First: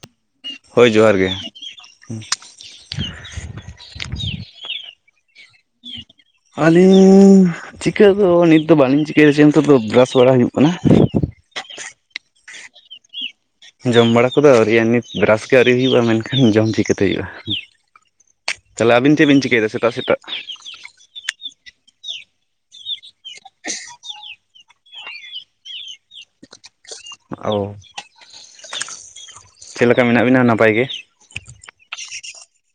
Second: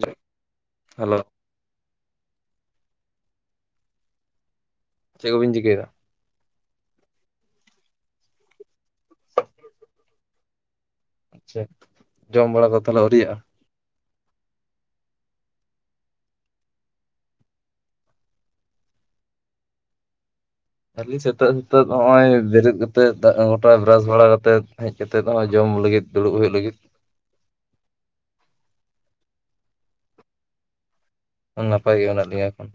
ᱡᱚ- ᱦᱳᱭ ᱦᱮᱞᱳ ᱡᱚᱦᱟᱨ ᱜᱮ ᱪᱮᱫ ᱠᱚᱵᱤᱱ ᱪᱤᱠᱟᱹᱭᱫᱟ? ᱟᱞᱤᱧ ᱪᱤᱠᱟᱹ ᱫᱚ ᱱᱤᱛ ᱫᱚ ᱵᱟᱞᱤᱧ ᱪᱤᱠᱟᱹᱭᱫᱟ ᱪᱮ ᱱᱤᱛᱚᱜ ᱫᱚ ᱵᱮᱨᱟᱥ ᱵᱟᱲᱟ ᱦᱩᱭᱩᱜ ᱠᱟᱱᱟ ᱟᱪᱷᱟ, ᱡᱚᱢ ᱵᱟᱲᱟ ᱫᱚ ᱛᱟᱦᱚᱞᱮ ᱟᱣᱨᱤᱭᱟᱜᱼᱟ? ᱡᱚᱢ ᱵᱟᱲᱟ ᱠᱚᱫᱚ ᱟᱣᱨᱤᱭᱟ ᱱᱤᱛ ᱵᱨᱟᱥ ᱜᱮ ᱟᱣᱨᱤ ᱦᱩᱭᱩᱜᱼᱟ, ᱢᱮᱱᱠᱷᱟᱱ ᱡᱚᱢ ᱪᱤᱠᱟᱹᱛᱮ ᱦᱩᱭᱩᱜᱼᱟ ᱛᱟᱦᱞᱮ ᱟᱵᱤᱱ ᱪᱮᱫ ᱵᱤᱱ ᱪᱤᱠᱟᱹᱭᱫᱟ ᱥᱮᱛᱟᱜ ᱥᱮᱛᱟᱜ? ᱟᱞᱤ ᱥᱮᱛᱟᱜ ᱥᱮᱛᱟᱜ ᱱᱚᱜᱼᱚᱭ ᱵᱮᱨᱮᱫ ᱠᱟᱛᱮᱫ ᱫᱟᱜ ᱜᱚᱴᱟ ᱵᱨᱟᱥ ᱵᱟᱲᱟ ᱠᱟᱛᱮᱫ ᱦᱮᱡ ᱠᱟᱛᱮᱫ ᱦᱚᱜᱼᱚᱭ ᱡᱚᱢ ᱞᱟᱹᱜᱤᱫ ᱫᱩᱲᱩᱵ ᱦᱩᱭᱩᱜ ᱞᱟᱹᱜᱤᱫ ᱳ ᱪᱮᱫ ᱞᱮᱠᱟ ᱢᱮᱱᱟᱜ ᱵᱤᱱᱟ ᱱᱟᱯᱟᱭ ᱜᱮ? ᱱᱟᱯᱟᱭ ᱜᱮ ᱢᱮᱱᱟᱜ ᱞᱤᱧᱟ ᱮᱠᱷᱚᱱ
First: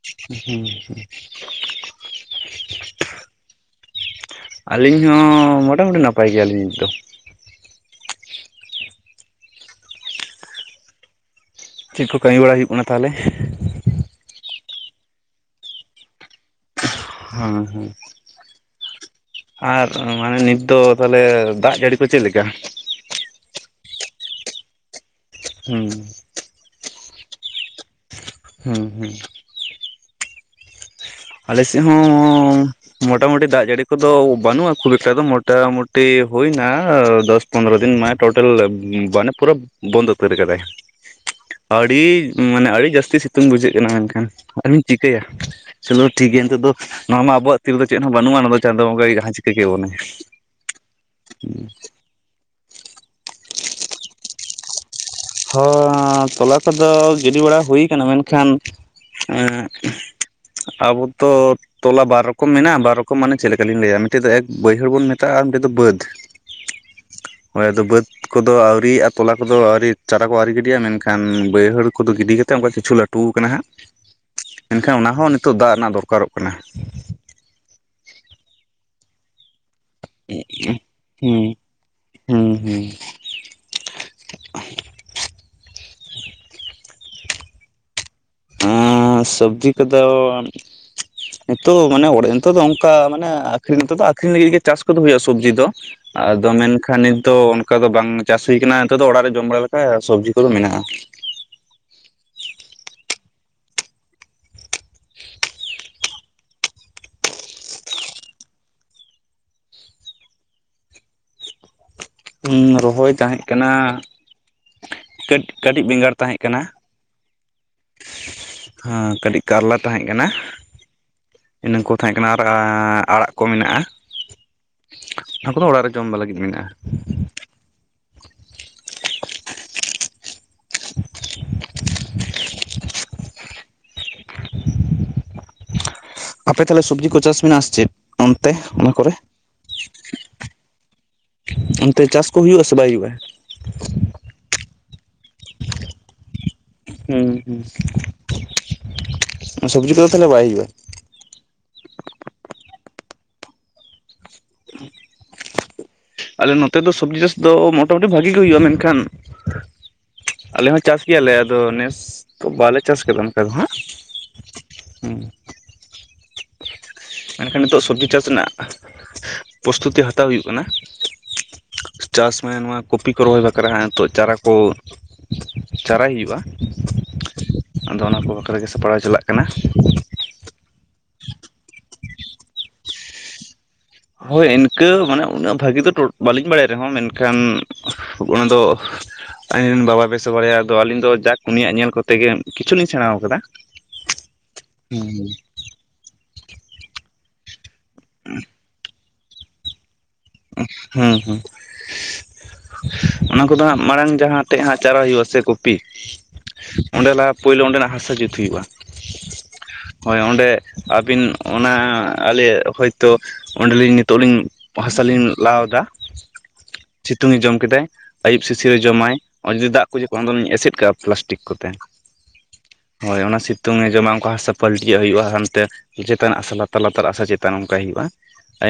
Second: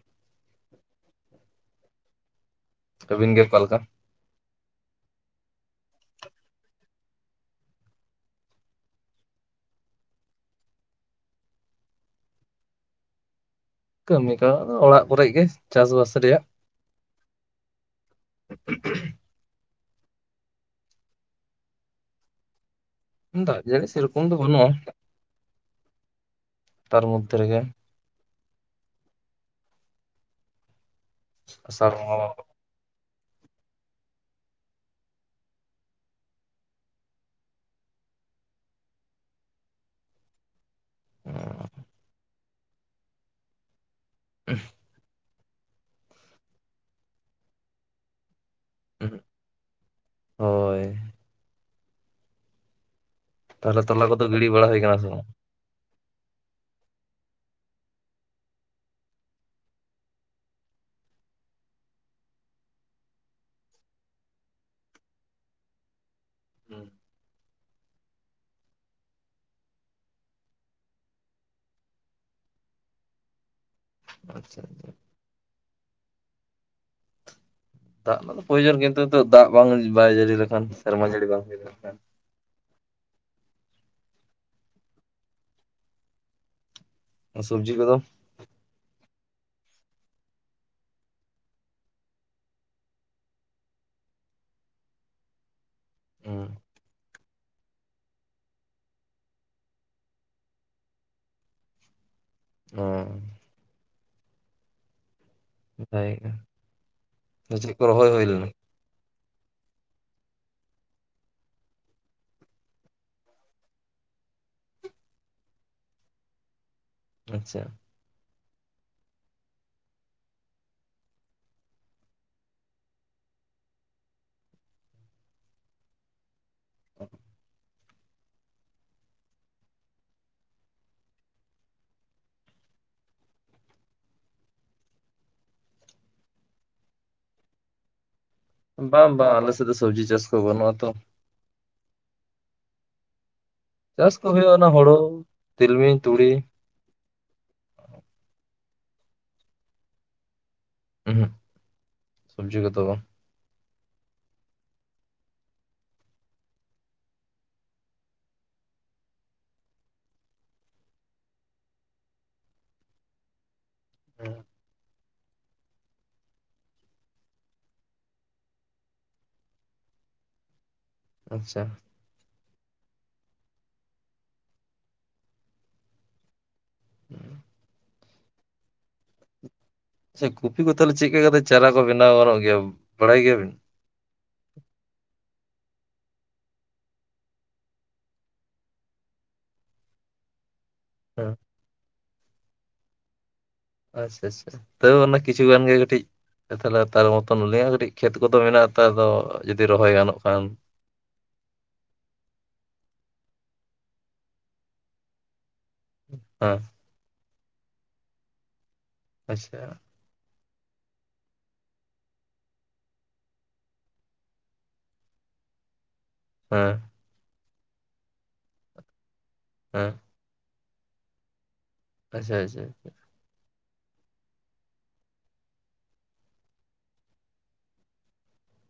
ᱟᱹᱵᱤᱱ ᱜᱮ ᱚᱠᱟ ᱞᱮᱠᱟ? ᱟᱞᱤᱧ ᱦᱚᱸ ᱢᱚᱴᱟᱢᱩᱴᱤ ᱱᱟᱯᱟᱭ ᱜᱮᱭᱟᱞᱤᱧ ᱱᱤᱛ ᱫᱚ ᱪᱮᱫ ᱠᱚ ᱠᱟᱹᱢᱤ ᱵᱟᱲᱟ ᱦᱩᱭᱩᱜ ᱠᱟᱱᱟ ᱛᱟᱦᱞᱮ? ᱠᱟᱹᱢᱤ ᱫᱚ ᱚᱲᱟᱜ ᱠᱚᱨᱮ ᱜᱮ ᱪᱟᱥᱵᱟᱥ ᱨᱮᱭᱟᱜ ᱦᱮᱸ ᱦᱮᱸ ᱟᱨ ᱢᱟᱱᱮ ᱱᱤᱛ ᱫᱚ ᱛᱟᱞᱦᱮ ᱫᱟᱜ ᱡᱟᱹᱲᱤ ᱠᱚ ᱪᱮᱫ ᱞᱮᱠᱟ? ᱫᱟᱜ ᱡᱟᱹᱲᱤ ᱥᱮᱨᱮᱠᱚᱢ ᱫᱚ ᱵᱟᱹᱱᱩᱜᱼᱟ ᱦᱩᱸ ᱛᱟᱨ ᱢᱚᱫᱽᱫᱷᱮ ᱨᱮᱜᱮ ᱦᱩᱸ ᱦᱩᱸ ᱟᱞᱮ ᱥᱮᱜ ᱟᱥᱟᱲ ᱦᱚᱸ ᱵᱚᱸᱜᱟ ᱢᱚᱴᱟᱢᱩᱴᱤ ᱫᱟᱜ ᱡᱟᱹᱲᱤ ᱠᱚᱫᱚ ᱵᱟᱹᱱᱩᱜᱼᱟ ᱠᱷᱩᱵ ᱮᱠᱴᱟ ᱫᱚ ᱢᱚᱴᱟᱢᱩᱴᱤ ᱦᱩᱭᱱᱟ ᱫᱚᱥ ᱯᱚᱱᱨᱚ ᱫᱤᱱ ᱢᱟᱱᱮ ᱴᱳᱴᱟᱞ [unintelligible] ᱯᱩᱨᱟᱹ ᱵᱚᱱᱫᱚ ᱩᱛᱟᱹᱨ ᱠᱟᱫᱟᱭ ᱟᱹᱰᱤ ᱢᱟᱱᱮ ᱟᱹᱰᱤ ᱡᱟᱹᱥᱛᱤ ᱥᱤᱛᱩᱝ ᱵᱩᱡᱷᱟᱹᱜ ᱠᱟᱱᱟ ᱢᱮᱱᱠᱷᱟᱱ [unintelligible] ᱪᱤᱠᱟᱹᱭᱟ ᱪᱚᱞᱚ ᱴᱷᱤᱠ ᱜᱮᱭᱟ ᱱᱤᱛᱚᱜ ᱫᱚ ᱱᱚᱣᱟᱢᱟ ᱟᱵᱚᱣᱟᱜ ᱛᱤ ᱨᱮ ᱫᱚ ᱪᱮᱫ ᱦᱚᱸ ᱵᱟᱹᱱᱩᱜᱼᱟ [unintelligible] ᱪᱟᱸᱫᱳ ᱵᱚᱸᱜᱟᱜᱮ ᱡᱟᱦᱟᱸ ᱪᱤᱠᱟᱹ ᱠᱮᱵᱚᱱᱮᱴᱟᱭ ᱦᱳᱭ ᱛᱟᱦᱞᱮ ᱛᱚᱞᱟ ᱠᱚᱫᱚ ᱜᱤᱲᱤ ᱵᱟᱲᱟ ᱦᱩᱭ ᱠᱟᱱᱟ ᱥᱮ ᱵᱟᱝ? ᱦᱚ ᱛᱚᱞᱟ ᱠᱚᱫᱚ ᱜᱤᱰᱤ ᱵᱟᱲᱟ ᱦᱩᱭ ᱠᱟᱱᱟ ᱢᱮᱱᱠᱷᱟᱱ [unintelligible] ᱟᱵᱚ ᱛᱚ ᱛᱚᱞᱟ ᱵᱟᱨ ᱨᱚᱠᱚᱢ ᱢᱮᱱᱟᱜᱼᱟ ᱵᱟᱨ ᱨᱚᱠᱚᱢ ᱢᱟᱱᱮ ᱪᱮᱫ ᱞᱮᱠᱟᱞᱤᱧ ᱞᱟᱹᱭᱟ ᱢᱤᱫᱴᱮᱡ ᱫᱚ ᱮᱠ ᱵᱟᱹᱭᱦᱟᱹᱲ ᱵᱚᱱ ᱢᱮᱛᱟᱜᱼᱟ ᱟᱨ ᱢᱤᱫᱴᱮᱡ ᱫᱚ ᱵᱟᱹᱫᱽ [unintelligible] ᱦᱳᱭ ᱟᱫᱚ ᱵᱟᱹᱫᱽ ᱠᱚᱫᱚ ᱟᱹᱣᱨᱤᱭᱟᱜᱼᱟ ᱛᱚᱞᱟ ᱠᱚᱫᱚ ᱟᱹᱣᱨᱤ ᱪᱟᱨᱟ ᱠᱚ ᱟᱹᱣᱨᱤ ᱜᱤᱰᱤᱜᱼᱟ ᱢᱮᱱᱠᱷᱟᱱ ᱵᱟᱹᱭᱦᱟᱹᱲ ᱠᱚᱫᱚ ᱜᱤᱰᱤ ᱠᱟᱛᱮᱫ ᱚᱱᱠᱟ ᱠᱤᱪᱷᱩ ᱞᱟᱹᱴᱩ ᱠᱟᱱᱟ ᱦᱟᱸᱜ᱾ ᱟᱪᱪᱷᱟ ᱢᱮᱱᱠᱷᱟᱱ ᱚᱱᱟᱦᱚᱸ ᱱᱤᱛᱚᱜ ᱫᱟᱜ ᱨᱮᱱᱟᱜ ᱫᱚᱨᱠᱟᱨᱚᱜ ᱠᱟᱱᱟ ᱫᱟᱜ [unintelligible] ᱯᱚᱭᱡᱚᱱ ᱠᱤᱱᱛᱩ ᱫᱟᱜ ᱵᱟᱝ ᱵᱟᱭ ᱡᱟᱹᱲᱤ ᱞᱮᱠᱷᱟᱱ ᱥᱮᱨᱢᱟ ᱡᱟᱹᱲᱤ ᱵᱟᱝ [unintelligible] ᱦᱩᱸ ᱞᱮᱠᱷᱟᱱ ᱦᱩᱸ ᱦᱩᱸ ᱥᱚᱵᱽᱡᱤ ᱠᱚᱫᱚ? [unintelligible] ᱥᱚᱵᱽᱡᱤ ᱠᱚᱫᱚ ᱱᱤᱛᱚᱜ ᱢᱟᱱᱮ [unintelligible] ᱱᱤᱛᱚᱜ ᱫᱚ ᱚᱱᱠᱟ ᱢᱟᱱᱮ ᱟᱠᱷᱨᱤᱧ ᱱᱤᱛᱚᱜ ᱫᱚ ᱟᱠᱨᱤᱧ ᱞᱟᱹᱜᱤᱫ ᱜᱮ ᱪᱟᱥ ᱠᱚᱫᱚ ᱦᱩᱭᱩᱜᱼᱟ, ᱥᱚᱵᱽᱡᱤ ᱫᱚ᱾ ᱟᱫᱚ ᱦᱩᱸ ᱢᱮᱱᱠᱷᱟᱱ ᱱᱤᱛ ᱛᱚ ᱚᱱᱠᱟ ᱫᱚ ᱵᱟᱝ ᱪᱟᱥ ᱦᱩᱭ ᱠᱟᱱᱟ ᱱᱤᱛᱚᱜ ᱫᱚ ᱚᱲᱟᱜ ᱨᱮ ᱡᱚᱢ ᱵᱟᱲᱟ ᱞᱮᱠᱟ ᱥᱚᱵᱽᱡᱤ ᱠᱚᱫᱚ ᱢᱮᱱᱟᱜᱼᱟ᱾ ᱚᱻ ᱱᱟᱯᱟᱭ ᱜᱮ [inaudible] ᱠᱚ ᱨᱚᱦᱚᱭ ᱦᱩᱭ ᱞᱮᱱᱟ? [inaudible] ᱨᱚᱦᱚᱭ ᱛᱟᱦᱮᱸᱜ ᱠᱟᱱᱟ ᱠᱟᱹᱴ ᱠᱟᱹᱴᱤᱡ ᱵᱤᱸᱜᱟᱲ ᱛᱟᱦᱮᱸᱡ ᱠᱟᱱᱟ᱾ ᱟᱪᱪᱷᱟ, [inaudible] ᱠᱟᱹᱴᱤᱡ ᱠᱟᱞᱞᱟ ᱛᱟᱦᱮᱸ ᱠᱟᱱᱟ᱾ ᱤᱱᱟᱹ ᱠᱚ ᱛᱟᱦᱮᱸ ᱠᱟᱱᱟ ᱟᱨ [inaudible] ᱟᱲᱟᱜ ᱠᱚ ᱢᱮᱱᱟᱜᱼᱟ᱾ ᱚᱱᱟ ᱠᱚᱫᱚ ᱚᱲᱟᱜ ᱨᱮ ᱡᱚᱢ ᱞᱟᱹᱜᱤᱫ ᱢᱮᱱᱟᱜᱼᱟ᱾ [inaudible] [inaudible] ᱟᱯᱮ ᱛᱷᱟᱞᱮ ᱥᱚᱵᱽᱡᱤ ᱠᱚ ᱪᱟᱥ ᱢᱮᱱᱟᱜ-ᱟ ᱥᱮ ᱪᱮᱜ? ᱵᱟᱝ ᱵᱟ ᱟᱞᱮ ᱥᱮᱫ ᱫᱚ ᱥᱚᱵᱽᱡᱤ ᱪᱟᱥ ᱠᱚ ᱵᱟᱹᱱᱩᱜᱼᱟ ᱛᱚ᱾ ᱚᱱᱛᱮ ᱪᱟᱥ ᱠᱚ ᱦᱩᱭᱩᱜ-ᱟ ᱥᱮ ᱵᱟᱭ ᱦᱩᱭᱩᱜᱼᱟ? ᱪᱟᱥ ᱠᱚ ᱦᱳᱭᱳᱜ-ᱟ ᱚᱱᱟ ᱦᱳᱲᱳ ᱛᱤᱞᱢᱤᱧ ᱛᱩᱲᱤ᱾ [inaudible] ᱥᱚᱵᱽᱡᱤ ᱠᱚᱫᱚ ᱛᱟᱦᱞᱮ ᱵᱟᱭ ᱦᱩᱭᱩᱜᱼᱟᱭ? ᱩᱸ ᱦᱩᱜ ᱥᱚᱵᱽᱡᱤ ᱠᱚᱫᱚ ᱵᱟᱝ᱾ [inaudible] ᱟᱞᱮ ᱱᱚᱛᱮ ᱫᱚ ᱥᱚᱵᱽᱡᱤ ᱪᱟᱥ ᱫᱚ ᱢᱳᱴᱟᱢᱩᱴᱤ ᱵᱷᱟᱜᱤ ᱜᱮ ᱦᱩᱭᱩᱜᱼᱟ ᱢᱮᱱᱠᱷᱟᱱ ᱟᱞᱮ ᱦᱚᱸ ᱪᱟᱥ ᱜᱮᱭᱟᱞᱮ ᱟᱫᱚ ᱱᱮᱥ ᱛᱚ ᱵᱟᱞᱮ ᱪᱟᱥ ᱠᱟᱫᱟ᱾ [inaudible] ᱢᱮᱱᱠᱷᱟᱱ ᱱᱤᱛᱚᱜ ᱥᱚᱵᱽᱡᱤ ᱪᱟᱥ ᱨᱮᱱᱟᱜ ᱯᱚᱥᱛᱩᱛᱤ ᱦᱟᱛᱟᱣ ᱦᱩᱭᱩᱜ ᱠᱟᱱᱟ᱾ ᱟᱪᱪᱷᱟ, ᱪᱟᱥ ᱢᱟᱱᱮ ᱱᱚᱣᱟ ᱠᱚᱯᱤ ᱠᱚ ᱨᱚᱦᱚᱭ ᱵᱟᱠᱷᱨᱟ [inaudible] ᱛᱚᱜ ᱪᱟᱨᱟ ᱠᱚ ᱪᱟᱨᱟᱭ ᱦᱩᱭᱩᱜᱼᱟ᱾ ᱟᱫᱚ ᱚᱱᱟ ᱠᱚ ᱵᱟᱠᱷᱟᱨᱟ ᱜᱮ ᱥᱟᱯᱲᱟᱣ ᱪᱟᱞᱟᱜ ᱠᱟᱱᱟ ᱾ ᱟᱪᱪᱷᱟ ᱠᱚᱯᱤ ᱠᱚ ᱛᱟᱞᱦᱮ ᱪᱮᱜ ᱠᱟᱛᱮ ᱪᱟᱨᱟ ᱠᱚ ᱵᱮᱱᱟᱣ ᱜᱟᱱᱚᱜ ᱜᱮᱭᱟ ᱵᱟᱲᱟᱭ ᱜᱮᱭᱟᱵᱤᱱ? ᱦᱳᱭ ᱤᱱᱠᱟᱹ ᱢᱟᱱᱮ ᱩᱱᱟᱹᱜ ᱵᱷᱟᱹᱜᱤ ᱫᱚ ᱵᱟᱹᱞᱤᱧ ᱵᱟᱲᱟᱭ ᱨᱮᱦᱚᱸ ᱢᱮᱱᱠᱷᱟᱱ ᱼᱼ ᱚᱱᱟ ᱫᱚ ᱟᱭᱤᱱ ᱨᱮᱱ ᱵᱟᱵᱟ ᱵᱮᱥ ᱼᱼ ᱥᱚ ᱵᱟᱲᱟᱭᱟ ᱟᱫᱚ ᱟᱹᱞᱤᱧ ᱫᱚ ᱦᱮᱸ ᱡᱟᱠ ᱩᱱᱤᱭᱟᱜ ᱧᱮᱞ ᱠᱚᱛᱮ ᱜᱮ ᱠᱤᱪᱷᱩ ᱞᱤᱧ ᱥᱮᱬᱟᱣ ᱠᱟᱫᱟ ᱾ ᱟᱪᱪᱷᱟ ᱟᱪᱪᱷᱟ ᱛᱚᱣ ᱚᱱᱟ ᱠᱤᱪᱷᱩ ᱜᱟᱱ ᱜᱮ ᱠᱟᱹᱴᱤᱡ ᱛᱟᱞᱮ ᱛᱟᱨ ᱢᱚᱛᱚᱱ ᱞᱟᱹᱭᱟ ᱠᱟᱹᱴᱤᱡ ᱾ ᱠᱷᱮᱛ ᱠᱚᱫᱚ ᱢᱮᱱᱟᱜ ᱟᱛᱚ ᱟᱫᱚ ᱡᱩᱫᱤ ᱨᱚᱦᱚᱭ ᱜᱟᱱᱚᱜ ᱠᱷᱟᱱ ᱾ ᱦᱩᱸ ᱦᱩᱸ [inaudible] ᱚᱱᱟ ᱠᱚᱫᱚ ᱦᱟᱸᱜ ᱢᱟᱲᱟᱝ ᱡᱟᱦᱟᱸ ᱴᱷᱮᱜ ᱦᱟᱸᱜ ᱪᱟᱨᱟ ᱦᱩᱭᱩᱜᱼᱟ ᱥᱮ ᱠᱩ ᱼᱼ ᱯᱤ ᱦᱮᱸ ᱚᱸᱰᱮ ᱞᱟᱦᱟ ᱯᱳᱭᱞᱳ ᱚᱸᱰᱮᱱᱟᱜ ᱦᱟᱥᱟ ᱡᱩᱛ ᱦᱩᱭᱩᱜᱼᱟ ᱾ ᱟᱪᱪᱷᱟ ᱾ ᱦᱳᱭ ᱚᱸᱰᱮ ᱟᱵᱤᱱ ᱚᱱᱟ ᱟᱞᱮ ᱦᱚᱭᱛᱳ ᱚᱸᱰᱮ ᱞᱤᱧ ᱱᱤᱛᱚᱜ ᱞᱤᱧ ᱼᱼ ᱛᱟᱞᱤᱧ ᱞᱟᱣ ᱫᱟ ᱾ ᱦᱮᱸ ᱾ ᱪᱷᱤᱛᱩᱝ ᱮ ᱡᱚᱢ ᱠᱮᱫᱟᱭ ᱟᱹᱭᱩᱵ ᱥᱤᱥᱤᱨ ᱮ ᱡᱚᱢᱟᱭ ᱚ ᱡᱩᱫᱤ ᱫᱟᱜ ᱦᱮᱸ ᱠᱚ ᱼᱼ ᱠᱚᱱ ᱫᱚᱞᱤᱧ ᱮᱥᱮᱫ ᱠᱟᱜᱼᱟ ᱯᱞᱟᱥᱴᱤᱠ ᱠᱚᱛᱮ ᱾ ᱟᱪᱪᱷᱟ ᱟᱪᱪᱷᱟ ᱟᱪᱪᱷᱟ ᱾ ᱦᱳᱭ ᱚᱱᱟ ᱥᱤᱛᱩᱝ ᱮ ᱡᱚᱢᱟ ᱚᱝᱠᱟ ᱦᱟᱥᱟ ᱯᱟᱹᱞᱴᱤᱭᱟᱜ ᱦᱩᱭᱩᱜᱼᱟ ᱦᱟᱱᱛᱮ ᱾ ᱪᱮᱛᱟᱱᱟᱜ ᱦᱟᱥᱟ ᱞᱟᱛᱟᱨ ᱞᱟᱛᱟᱨ ᱦᱟᱥᱟ ᱪᱮᱛᱟᱱ ᱚᱱᱠᱟᱭ ᱦᱩᱭᱩᱜᱼᱟ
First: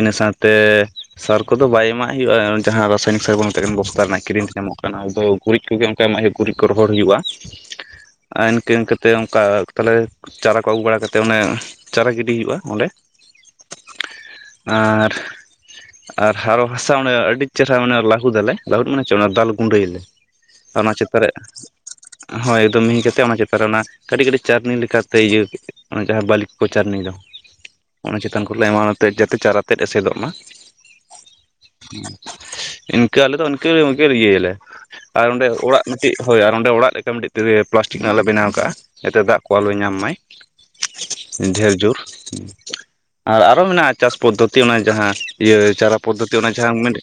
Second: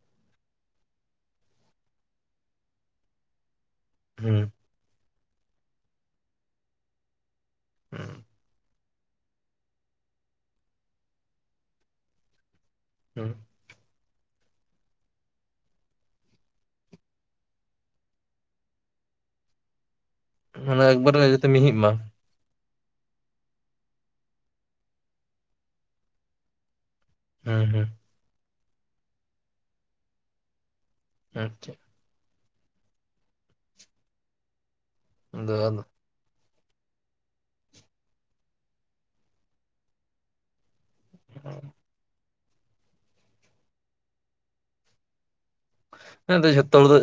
ᱤᱱᱟᱹ ᱥᱟᱶ ᱛᱮ ᱼᱼ ᱥᱟᱨ ᱠᱚᱫᱚ ᱵᱟᱭ ᱮᱢᱟᱜ ᱦᱩᱭᱩᱜᱼᱟ ᱡᱟᱦᱟᱸ ᱨᱟᱥᱟᱭᱚᱱᱤᱠ ᱥᱟᱨ ᱵᱚᱱ ᱢᱮᱛᱟᱜ ᱠᱟᱱᱟ ᱵᱚᱥᱛᱟ ᱨᱮᱱᱟᱜ ᱠᱤᱨᱤᱧ ᱦᱩᱸ ᱛᱮ ᱧᱟᱢᱚᱜᱼᱟ ᱾ ᱠᱟᱱᱟ ᱟᱫᱚ ᱜᱩᱨᱤᱡ ᱠᱚᱜᱮ ᱚᱝᱠᱟ ᱮᱢᱟᱜ ᱦᱩᱭᱩᱜ ᱜᱩᱨᱤᱡ ᱠᱚ ᱨᱚᱦᱚᱲ ᱦᱩᱭᱩᱜᱼᱟ ᱦᱩᱸ ᱤᱱᱠᱟᱹ ᱤᱱᱠᱟᱹ ᱼᱼ ᱛᱮ ᱚᱝᱠᱟ ᱛᱟᱞᱮ ᱪᱟᱨᱟ ᱠᱚ ᱟᱹᱜᱩ ᱵᱟᱲᱟ ᱠᱟᱛᱮ ᱚᱱᱮ ᱪᱟᱨᱟ ᱜᱤᱰᱤ ᱦᱩᱭᱩᱜᱼᱟ ᱚᱸᱰᱮ ᱾ ᱦᱩᱸ ᱾ ᱟᱨ ᱼᱼ ᱟᱨ ᱦᱟᱨᱚ ᱦᱟᱥᱟ ᱚᱱᱮ ᱟᱹᱰᱤ ᱪᱮᱨᱦᱟ ᱢᱟᱱᱮ ᱞᱟᱹᱦᱩᱫ ᱫᱟᱞᱮ ᱞᱟᱹᱦᱩᱫ ᱢᱟᱱᱮ ᱪᱮᱜ ᱫᱟᱞ ᱜᱩᱸᱰᱟᱹᱭᱟᱞᱮ ᱾ ᱢᱟᱱᱮ ᱚᱱᱟ ᱪᱮᱛᱟ ᱮᱠᱵᱟᱨᱮ ᱨᱮᱜ ᱡᱟᱛᱮ ᱢᱤᱦᱤᱜ ᱢᱟ ᱦᱳᱭ ᱮᱠᱫᱚᱢ ᱢᱤᱦᱤ ᱠᱟᱛᱮ ᱚᱱᱟ ᱪᱮᱛᱟᱱ ᱨᱮ ᱚᱱᱟ ᱠᱟᱹᱴᱤᱡ ᱠᱟᱹᱴᱤᱡ ᱪᱟᱨᱱᱤ ᱞᱮᱠᱟ ᱛᱮ ᱤᱭᱟᱹ ᱚᱱᱟ ᱡᱟᱦᱟᱸ ᱵᱟᱹᱞᱤ ᱠᱚᱠᱚ ᱪᱟᱨᱱᱤ ᱫᱚ ᱾ ᱦᱩᱸ ᱦᱩᱸ ᱾ ᱚᱱᱟ ᱪᱮᱛᱟᱱ ᱠᱚᱨᱮ ᱞᱮ ᱮᱢᱟᱣᱟᱜ ᱚᱱᱟ ᱛᱮ ᱡᱟᱛᱮ ᱪᱟᱨᱟ ᱛᱮᱫ ᱮᱥᱮᱫᱚᱜ ᱢᱟ ᱾ ᱟᱪᱪᱷᱟ ᱾ ᱤᱱᱠᱟᱹ ᱟᱞᱮ ᱫᱚ ᱤᱱᱠᱟᱹ ᱤᱱᱠᱟᱹ ᱤᱭᱟᱹᱭ ᱟᱞᱮ ᱟᱨ ᱚᱸᱰᱮ ᱟᱫᱚ ᱟᱫᱚ ᱚᱲᱟᱜ ᱼᱼ ᱴᱤᱡ ᱦᱳᱭ ᱟᱨ ᱚᱸᱰᱮ ᱚᱲᱟᱜ ᱞᱮᱠᱟ ᱢᱤᱫᱴᱤᱡ ᱛᱮ ᱯᱞᱟᱥᱴᱤᱠ ᱨᱮᱱᱟᱜ ᱞᱮ ᱵᱮᱱᱟᱣ ᱠᱟᱜᱼᱟ, ᱡᱟᱛᱮ ᱫᱟᱜ ᱠᱚ ᱟᱞᱚᱭ ᱧᱟᱢ ᱢᱟᱭ ᱾ ᱰᱷᱮᱨ ᱡᱳᱨ ᱟᱨ ᱟᱨᱚ ᱢᱮᱱᱟᱜᱼᱟ ᱪᱟᱥ ᱯᱚᱫᱽᱫᱷᱚᱛᱤ ᱚᱱᱟ ᱡᱟᱦᱟᱸ ᱼᱼ ᱤᱭᱟ. ᱪᱟᱨᱟ ᱯᱚᱫᱽᱫᱷᱚᱛᱤ ᱦᱮᱸ ᱟᱫᱚ ᱚᱱᱟ ᱡᱷᱚᱛᱚ ᱡᱟᱦᱟᱸᱢ ᱦᱚᱲ ᱢᱮᱱᱴ ᱫᱚ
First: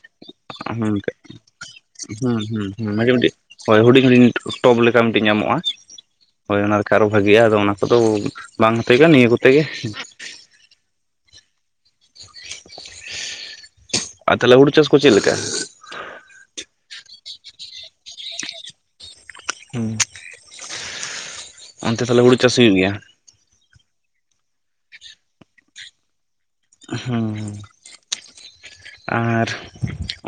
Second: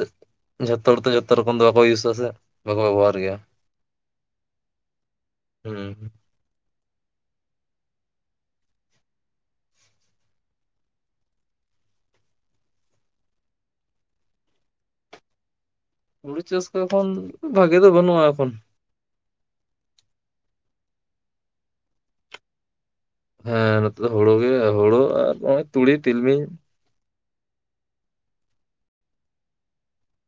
ᱡᱷᱚᱛᱚ ᱦᱩᱸ ᱦᱚᱲ ᱛᱚ ᱡᱷᱚᱛᱚ ᱨᱚᱠᱚᱢ ᱫᱚ ᱵᱟᱠᱚ ᱤᱭᱩᱥᱟ ᱥᱮ ᱦᱩᱸ ᱵᱟᱠᱚ ᱦᱩᱸ ᱚᱱᱟ ᱜᱮ ᱵᱮᱵᱚᱦᱟᱨ ᱢᱤᱫᱴᱤᱡ ᱜᱮᱭᱟ ᱼᱼ ᱦᱳᱭ ᱦᱩᱰᱤᱧ ᱦᱩᱰᱤᱧ ᱴᱚᱯ ᱞᱮᱠᱟ ᱢᱤᱫᱴᱤᱡ ᱧᱟᱢᱚᱜᱼᱟ ᱦᱩᱸ ᱾ ᱦᱳᱭ ᱚᱱᱟ ᱨᱮᱠᱷᱟᱡ ᱟᱨᱚ ᱵᱷᱟᱜᱮᱭᱟ ᱟᱫᱚ ᱚᱱᱟ ᱠᱚᱫᱚ ᱵᱟᱝ ᱦᱟᱛᱮ ᱜᱮ ᱱᱤᱭᱟᱹ ᱠᱚᱛᱮ ᱜᱮ ᱾ ᱟᱨ ᱛᱟᱦᱞᱮ ᱦᱩᱲᱩ ᱪᱟᱥ ᱠᱚ ᱪᱮᱜ ᱞᱮᱠᱟ? ᱦᱩᱲᱩ ᱪᱟᱥ ᱠᱚ ᱮᱠᱷᱚᱱ ᱵᱷᱟᱜᱤ ᱫᱚ ᱵᱟᱹᱱᱩᱜᱼᱟ ᱮᱠᱷᱚᱱ ᱾ ᱦᱩᱸ ᱾ ᱚᱱᱛᱮ ᱛᱟᱦᱞᱮ ᱦᱩᱲᱩ ᱪᱟᱥ ᱦᱩᱭᱩᱜ ᱜᱮᱭᱟ? ᱦᱮᱸ ᱱᱚᱛᱮ ᱫᱚ ᱦᱩᱲᱩ ᱜᱮ ᱦᱩᱲᱩ ᱟᱨ ᱦᱚᱜᱼᱚᱭ ᱛᱩᱲᱤ ᱛᱤᱞᱢᱤᱧ ᱾ ᱦᱩᱸ ᱾ ᱟᱨ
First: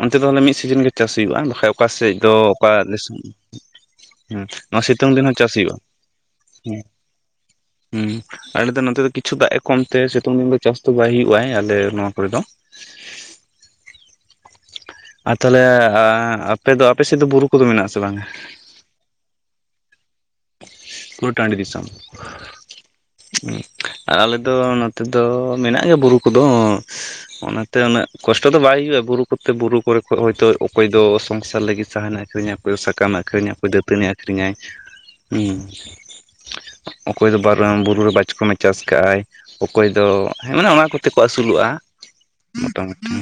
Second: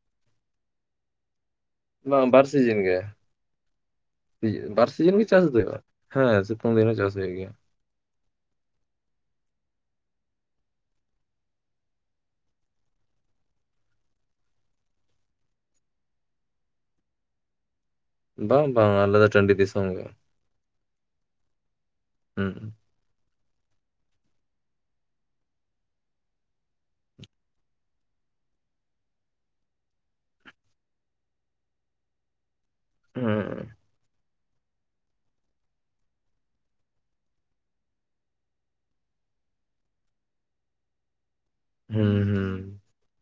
ᱚᱱᱛᱮ ᱫᱚ ᱛᱟᱦᱚᱞᱮ ᱢᱤᱫ ᱥᱤᱡᱤᱱ ᱜᱮ ᱪᱟᱥ ᱦᱩᱭᱩᱜᱼᱟ ᱵᱟᱠᱷᱟᱡ ᱼᱼ ᱚᱠᱟ ᱥᱮᱡ ᱵᱟᱝ ᱫᱚ ᱵᱟᱨ ᱚᱠᱟ ᱥᱤᱡᱤᱱ ᱜᱮ ᱫᱤᱥᱚᱢ ᱼᱼ ᱵᱟᱨ ᱥᱤᱡᱤᱱ ᱜᱮ ᱪᱟᱥ ᱫᱚ ᱦᱩᱭᱩᱜᱼᱟ, ᱦᱮᱸ ᱥᱤᱛᱩᱝ ᱫᱤᱱ ᱦᱚᱸ ᱪᱟᱥ ᱫᱚ ᱦᱩᱭᱩᱜ ᱜᱮᱭᱟ ᱾ ᱦᱩᱸ ᱟᱞᱮ ᱫᱚ ᱱᱚᱛᱮ ᱫᱚ ᱠᱤᱪᱷᱩ ᱫᱟᱜ ᱮ ᱠᱚᱢᱛᱮ ᱥᱤᱛᱩᱝ ᱫᱤᱱ ᱫᱚ ᱪᱟᱥ ᱫᱚ ᱵᱟᱭ ᱦᱩᱭᱩᱜ-ᱟᱭ ᱟᱞᱮ ᱱᱚᱣᱟ ᱠᱚᱨᱮ ᱫᱚ ᱾ ᱟᱨ ᱛᱟᱞᱮ ᱟᱯᱮ ᱫᱚ ᱟᱯᱮ ᱥᱮᱡ ᱫᱚ ᱵᱩᱨᱩ ᱠᱚᱫᱚ ᱢᱮᱱᱟᱜ-ᱟ ᱥᱮ ᱵᱟᱝ? ᱵᱟᱝ ᱵᱟᱝ ᱟᱞᱮ ᱫᱟ ᱴᱟᱺᱰᱤ ᱫᱤᱥᱚᱢ ᱜᱮ ᱾ ᱜᱩᱨ ᱴᱟᱺᱰᱤ ᱫᱤᱥᱚᱢ ᱾ ᱦᱩᱸ ᱟᱨ ᱟᱞᱮ ᱫᱚ ᱱᱚᱛᱮ ᱫᱚ ᱢᱮᱱᱟᱜ ᱜᱮᱭᱟ ᱵᱩᱨᱩ ᱠᱚᱫᱚ ᱚᱱᱟᱛᱮ ᱩᱱᱟᱹᱜ ᱠᱚᱥᱴᱚ ᱫᱚ ᱵᱟᱭ ᱦᱩᱭᱩᱜᱼᱟ ᱵᱩᱨᱩ ᱠᱚᱛᱮ ᱵᱩᱨᱩ ᱠᱚᱨᱮ ᱠᱷᱚᱱ ᱦᱚᱭᱛᱳ ᱚᱠᱚᱭ ᱫᱚ ᱥᱚᱝᱥᱟᱨ ᱞᱟᱹᱜᱤᱫ ᱥᱟᱱᱮ ᱟᱹᱠᱷᱨᱤᱧ ᱚᱠᱚᱭ ᱫᱚ ᱥᱟᱠᱟᱢᱮ ᱟᱹᱷᱨᱤᱧᱟ ᱦᱩᱸ ᱚᱠᱚᱭ ᱫᱟᱹᱛᱟᱹᱱᱤ ᱟᱹᱠᱷᱨᱤ ᱧᱟᱭ ᱦᱩᱸ ᱚᱠᱚᱭ ᱫᱚ ᱵᱟᱨᱟᱝ ᱵᱩᱨᱩ ᱨᱮ ᱵᱟᱪ ᱠᱚᱢᱮ ᱪᱟᱥ ᱠᱟᱜ ᱟᱭ ᱚᱠᱚᱭ ᱫᱚ ᱢᱟᱱᱮ ᱚᱱᱟ ᱠᱚᱛᱮ ᱠᱚ ᱟᱹᱥᱩᱞᱚᱜᱼᱟ ᱦᱩᱸ ᱦᱩᱸ ᱢᱚᱴᱟᱢᱩᱴᱤ